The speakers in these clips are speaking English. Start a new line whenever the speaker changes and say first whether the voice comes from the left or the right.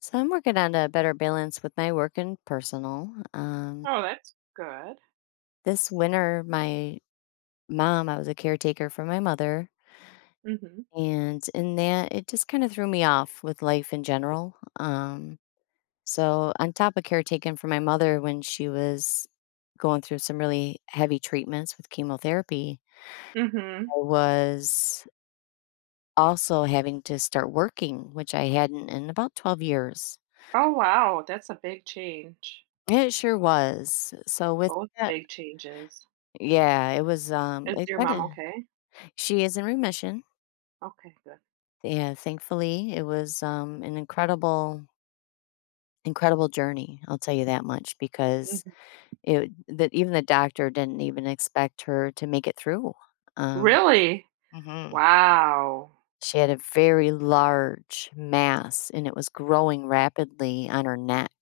left: So I'm working on a better balance with my work and personal.
right: Oh, that's good.
left: This winter, I was a caretaker for my mother,
right: Mhm.
left: and in that, it just kind of threw me off with life in general. So on top of caretaking for my mother when she was going through some really heavy treatments with chemotherapy,
right: Mhm.
left: I was also having to start working, which I hadn't in about 12 years.
right: Oh, wow, that's a big change.
left: It sure was. So with
right: Both
left: that,
right: big changes.
left: yeah, it was,
right: Is
left: it
right: your mom
left: kinda
right: okay?
left: she is in remission.
right: Okay, good.
left: Yeah, thankfully, it was, an incredible, incredible journey, I'll tell you that much, because
right: Mhm.
left: it that even the doctor didn't even expect her to make it through. Um
right: Really?
left: mhm.
right: Wow.
left: She had a very large mass, and it was growing rapidly on her neck,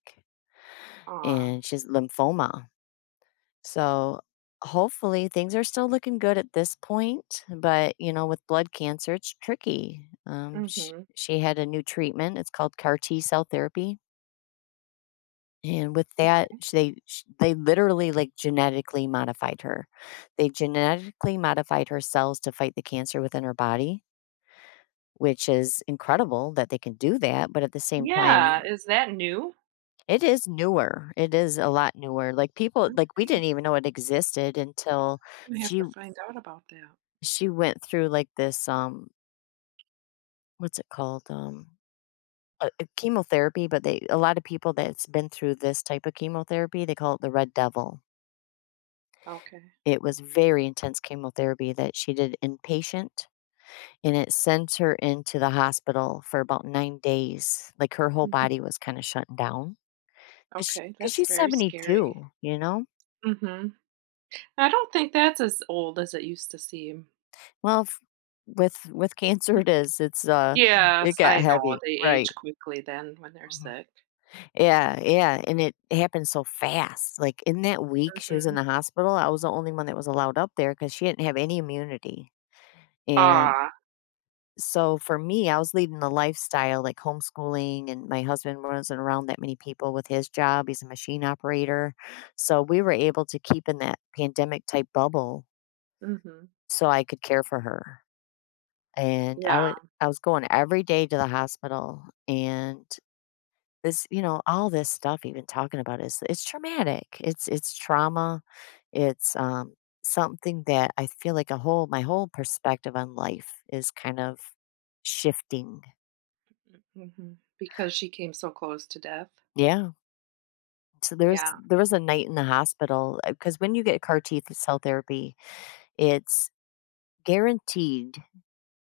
right: Aw.
left: and she has lymphoma. So hopefully things are still looking good at this point, but with blood cancer, it's tricky. Um, she,
right: Mhm.
left: she had a new treatment. It's called CAR T cell therapy. And with that, they literally like genetically modified her. They genetically modified her cells to fight the cancer within her body, which is incredible that they can do that. But at the same
right: Yeah,
left: time,
right: is that new?
left: it is newer. It is a lot newer. Like people, like we didn't
right: Okay.
left: even know it existed until
right: I'm gonna have
left: she
right: to find out about that.
left: she went through like this, what's it called? Chemotherapy, but they a lot of people that's been through this type of chemotherapy, they call it the red devil.
right: Okay.
left: It was very intense chemotherapy that she did inpatient, and it sent her into the hospital for about 9 days. Like her whole
right: Mhm.
left: body was kind of shutting down because
right: Okay, that's
left: she's
right: very scary.
left: 72, you know?
right: Mhm. I don't think that's as old as it used to seem.
left: Well, with cancer, it is. It
right: Yes,
left: got
right: I know,
left: heavy,
right: they
left: right?
right: age quickly then when they're
left: Mhm.
right: sick.
left: Yeah, yeah, and it happened so fast. Like in that week she was in
right: Mhm.
left: the hospital, I was the only one that was allowed up there because she didn't have any immunity, and
right: Ah.
left: so for me, I was leading the lifestyle, like homeschooling, and my husband wasn't around that many people with his job. He's a machine operator, so we were able to keep in that pandemic type bubble
right: Mm-hmm.
left: so I could care for her, and
right: Yeah.
left: I was going every day to the hospital. And this, all this stuff even talking about it, is it's traumatic. It's trauma. It's Something that I feel like a whole my whole perspective on life is kind of shifting.
right: Hmm. Because she came so close to death.
left: Yeah. So there's
right: Yeah.
left: there was a night in the hospital because when you get CAR teeth cell therapy, it's guaranteed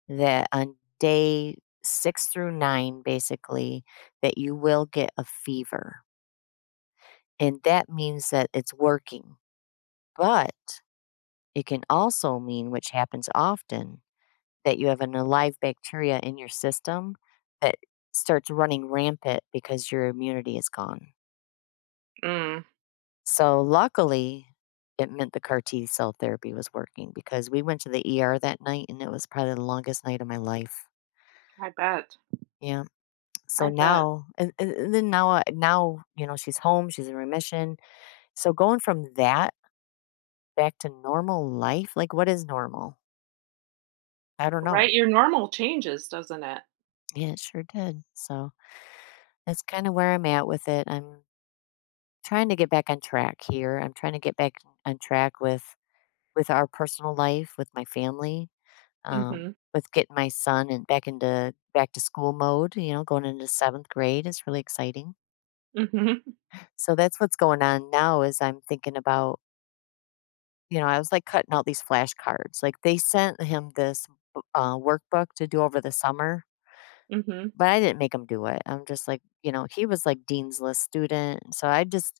left: that on day six through nine, basically, that you will get a fever, and that means that it's working. But it can also mean, which happens often, that you have an alive bacteria in your system that starts running rampant because your immunity is gone.
right: Mm.
left: So, luckily, it meant the CAR T cell therapy was working because we went to the ER that night, and it was probably the longest night of my life.
right: I bet.
left: Yeah. So
right: I bet.
left: now, and then now, I- now, you know, she's home, she's in remission. So going from that back to normal life, like what is normal? I don't know.
right: Right? Your normal changes, doesn't it?
left: Yeah, it sure did. So that's kinda where I'm at with it. I'm trying to get back on track here. I'm trying to get back on track with our personal life, with my family, um,
right: Mm-hmm.
left: with getting my son and back into back to school mode. You know, going into 7th grade is really exciting.
right: Mm-hmm.
left: So that's what's going on now is I'm thinking about I was, like, cutting out these flashcards. Like, they sent him this b workbook to do over the summer,
right: Mm-hmm.
left: but I didn't make him do it. I'm just like, he was, like, dean's list student, so I just.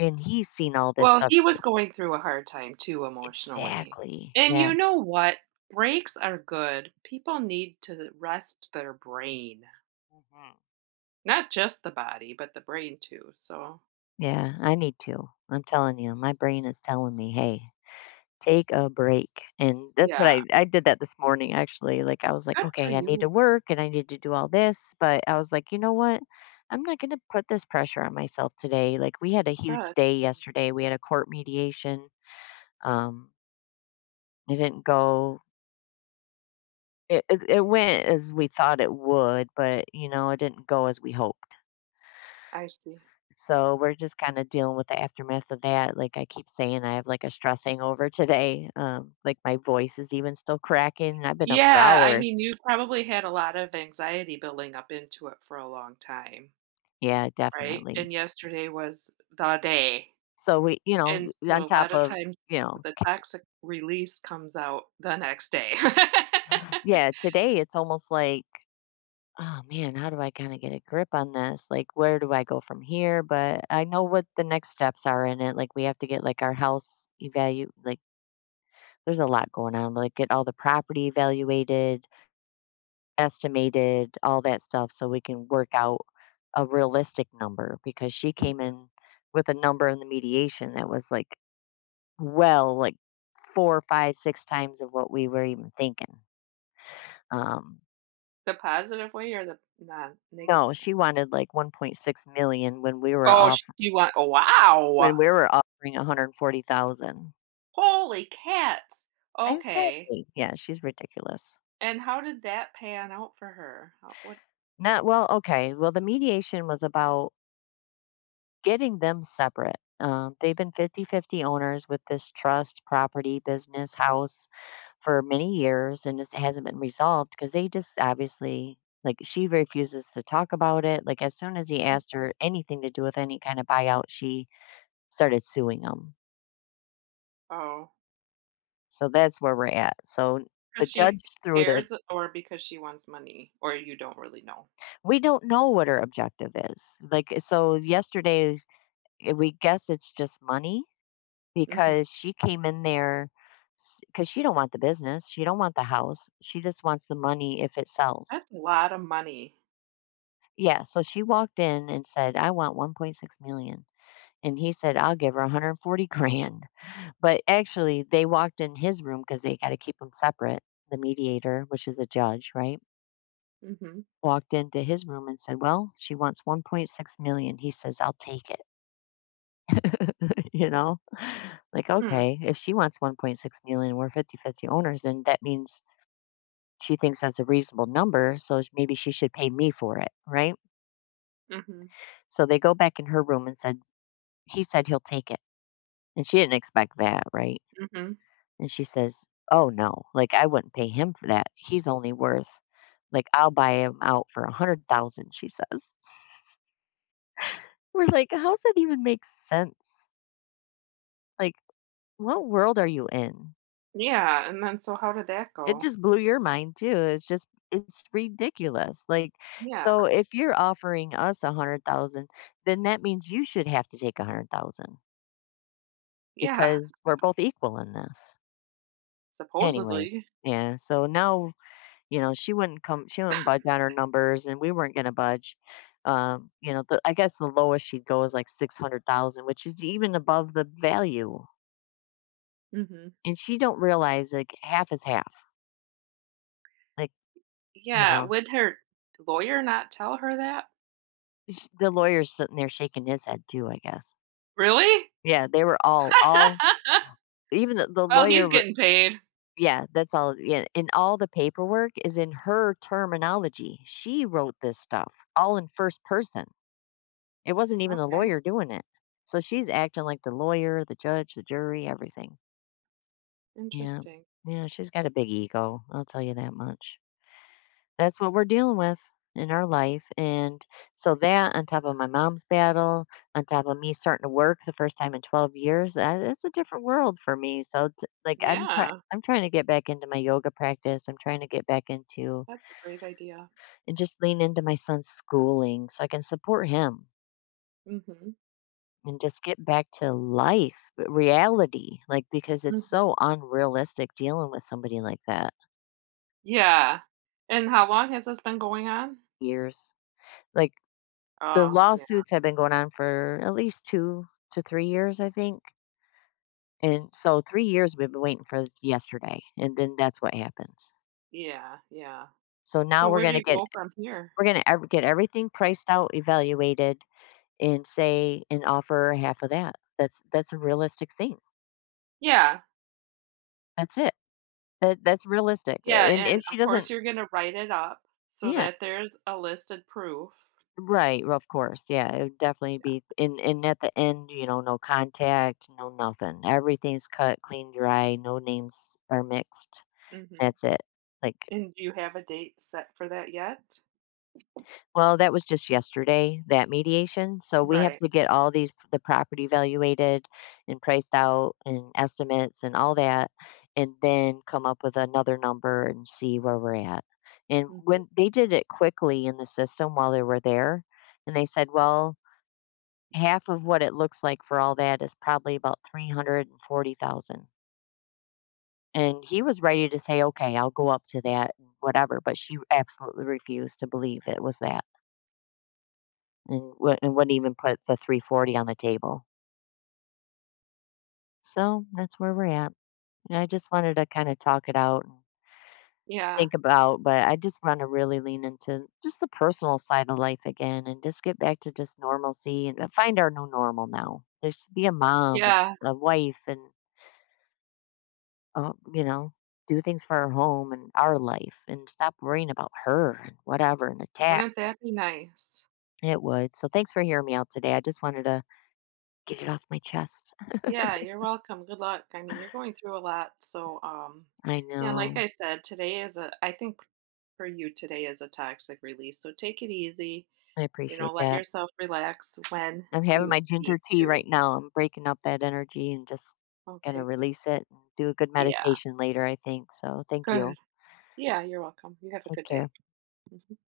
left: And he's seen all this
right: Well,
left: stuff
right: he was
left: too.
right: going through a hard time too emotionally.
left: Exactly.
right: And
left: Yeah.
right: you know what? Breaks are good. People need to rest their brain.
left: Mhm.
right: Not just the body, but the brain too. So,
left: Yeah, I need to. I'm telling you, my brain is telling me, "Hey, take a break." And that's what
right: yeah.
left: I did that this morning actually. Like I was like,
right: Good for
left: "Okay, I need to
right: you.
left: work and I need to do all this," but I was like, "You know what? I'm not going to put this pressure on myself today." Like we had a huge
right: Good.
left: day yesterday. We had a court mediation. Um, it didn't go it, it, it went as we thought it would, but you know, it didn't go as we hoped.
right: I see.
left: So we're just kinda dealing with the aftermath of that. Like, I keep saying I have, like, a stress hangover today. Like, my voice is even still cracking, and I've been up for
right: Yeah, I
left: hours.
right: mean, you probably had a lot of anxiety building up into it for a long time,
left: Yeah,
right: right?
left: definitely.
right: And yesterday was the day.
left: So we you know,
right: And so
left: on
right: a
left: top
right: lot of
left: of,
right: times
left: you know
right: the toxic release comes out the next day.
left: Yeah, today it's almost like, "Oh, man, how do I kinda get a grip on this? Like, where do I go from here?" But I know what the next steps are in it. Like, we have to get, like, our house evaluated. Like, there's a lot going on, like, get all the property evaluated estimated, all that stuff, so we can work out a realistic number because she came
right: Mhm.
left: in with a number in the mediation that was like, well, like four, five, six times of what we were even thinking. Um,
right: The positive way or the non
left: no,
right: negative one?
left: she wanted like 1.6 million
right: Oh, she went.
left: when
right: Wow.
left: we were offering 140,000.
right: Holy cats. Okay.
left: Exactly. Yeah, she's ridiculous.
right: And how did that pan out for her? How, what?
left: Not well, okay. Well, the mediation was about getting them separate. They've been 50-50 owners with this trust, property, business, house for many years, and it hasn't been resolved because they just obviously, like, she refuses to talk about it. Like as soon as he asked
right: Mhm.
left: her anything to do with any kind of buyout, she started suing him.
right: Oh.
left: So that's where we're at. So the
right: 'Cause she
left: judge threw the
right: cares or because she wants money, or you don't really know?
left: We don't know what her objective is. Like, so yesterday, we guess it's just money.
right: Mhm.
left: Because she came in there, because she don't want the business, she don't want the house, she just wants the money if it sells.
right: That's a lot of money.
left: Yeah, so she walked in and said, "I want 1.6 million." And he said, "I'll give her 140 grand," but actually, they walked in his room because they gotta keep them separate, the mediator, which is a judge, right?
right: Mhm.
left: Walked into his room and said, "Well, she wants 1.6 million." He says, "I'll take it." You know? Like,
right: Mm.
left: okay, if she wants 1,600,000, we're 50-50 owners, then that means she thinks that's a reasonable number, so sh maybe she should pay me for it, right?
right: Mhm.
left: So they go back in her room and said, "He said he'll take it." And she didn't expect that, right?
right: Mhm.
left: And she says, "Oh, no, like, I wouldn't pay him for that. He's only worth like, I'll buy him out for 100,000," she says. We're like, "How does that even make sense? Like, what world are you in?"
right: Yeah, and then so how did that
left: It
right: go?
left: just blew your mind too. It's just it's ridiculous. Like,
right: Yeah.
left: so if you're offering us a hundred thousand, then that means you should have to take a hundred thousand
right: Yeah.
left: because we're both equal in this. Anyways,
right: Supposedly.
left: yeah. So now, she wouldn't budge on her numbers and we weren't gonna budge. I guess the lowest she'd go is like 600,000, which is even above the value.
right: Mhm.
left: And she don't realize like half is half. Like, you
right: Yeah,
left: know,
right: would her lawyer not tell her that?
left: the lawyer's sitting there shaking his head too, I guess.
right: Really?
left: Yeah, they were all, even the
right: Well,
left: lawyer
right: he's
left: wr
right: getting paid.
left: Yeah, that's all. Yeah, and all the paperwork is in her terminology. She wrote this stuff all in first person. It wasn't even the
right: Okay,
left: lawyer doing it. So she's acting like the lawyer, the judge, the jury, everything. Yeah.
right: interesting.
left: Yeah, she's got a big ego, I'll tell you that much. That's what we're dealing with in our life, and so that on top of my mom's battle, on top of me starting to work the first time in 12 years, that it's a different world for me. So t like, I'm trying,
right: Yeah,
left: I'm trying to get back into my yoga practice. I'm trying to get back into
right: that's a great idea.
left: and just lean into my son's schooling so I can support him
right: Mhm.
left: and just get back to life, r reality. Like, because it's so
right: Mhm.
left: unrealistic dealing with somebody like that.
right: Yeah. And how long has this been going on?
left: Years. Like, the
right: Oh, yeah.
left: lawsuits have been going on for at least 2 to 3 years, I think, and so 3 years we've been waiting for yesterday, and then that's what happens.
right: Yeah, yeah.
left: So now
right: So
left: we're
right: where do
left: gonna
right: you
left: get
right: go from here?
left: we're gonna ev get everything priced out, evaluated, and say and offer half of that. That's a realistic thing.
right: Yeah,
left: That's it. That's realistic, uh,
right: yeah,
left: and
right: and
left: if she
right: of
left: doesn't.
right: course you're gonna write it up so
left: Yeah.
right: that there's a listed proof.
left: Right, of course, yeah, it would definitely be. And at the end, you know, no contact, no nothing. Everything's cut clean, dry, no names are mixed.
right: Mhm.
left: That's it. Like,
right: And do you have a date set for that yet?
left: well, that was just yesterday, that mediation. So we have
right: Right.
left: to get all these the property evaluated and priced out and estimates and all that, and then come up with another number and see where we're at. And
right: Mhm.
left: when they did it quickly in the system while they were there, and they said, well, half of what it looks like for all that is probably about 340,000. And he was ready to say, okay, I'll go up to that, whatever. But she absolutely refused to believe it was that, and wouldn't even put the 340 on the table. So that's where we're at. And I just wanted to kinda talk it out and
right: Yeah,
left: think about. But I just wanna really lean into just the personal side of life again and just get back to just normalcy, and find our new normal now. Just be a mom and
right: yeah.
left: a wife and, you know, do things for our home and our life and stop worrying about her and whatever and the tax.
right: Wouldn't that be nice?
left: It would. So, thanks for hearing me out today. I just wanted to get it off my chest.
right: Yeah, you're welcome. Good luck. I mean, you're going through a lot, so
left: I
right: yeah. And like
left: know.
right: I said, today is a. I think for you today is a toxic release. So take it easy.
left: I
right: You know,
left: appreciate
right: let
left: that.
right: yourself relax when
left: I'm having
right: you
left: my ginger
right: need
left: tea right
right: to.
left: now. I'm breaking up that energy and just gonna
right: Okay, good.
left: release it and do a good
right: Yeah.
left: meditation later, I think. So thank
right: Good.
left: you.
right: Yeah, you're welcome. You have a
left: Take
right: good day.
left: care.
right: Mhm.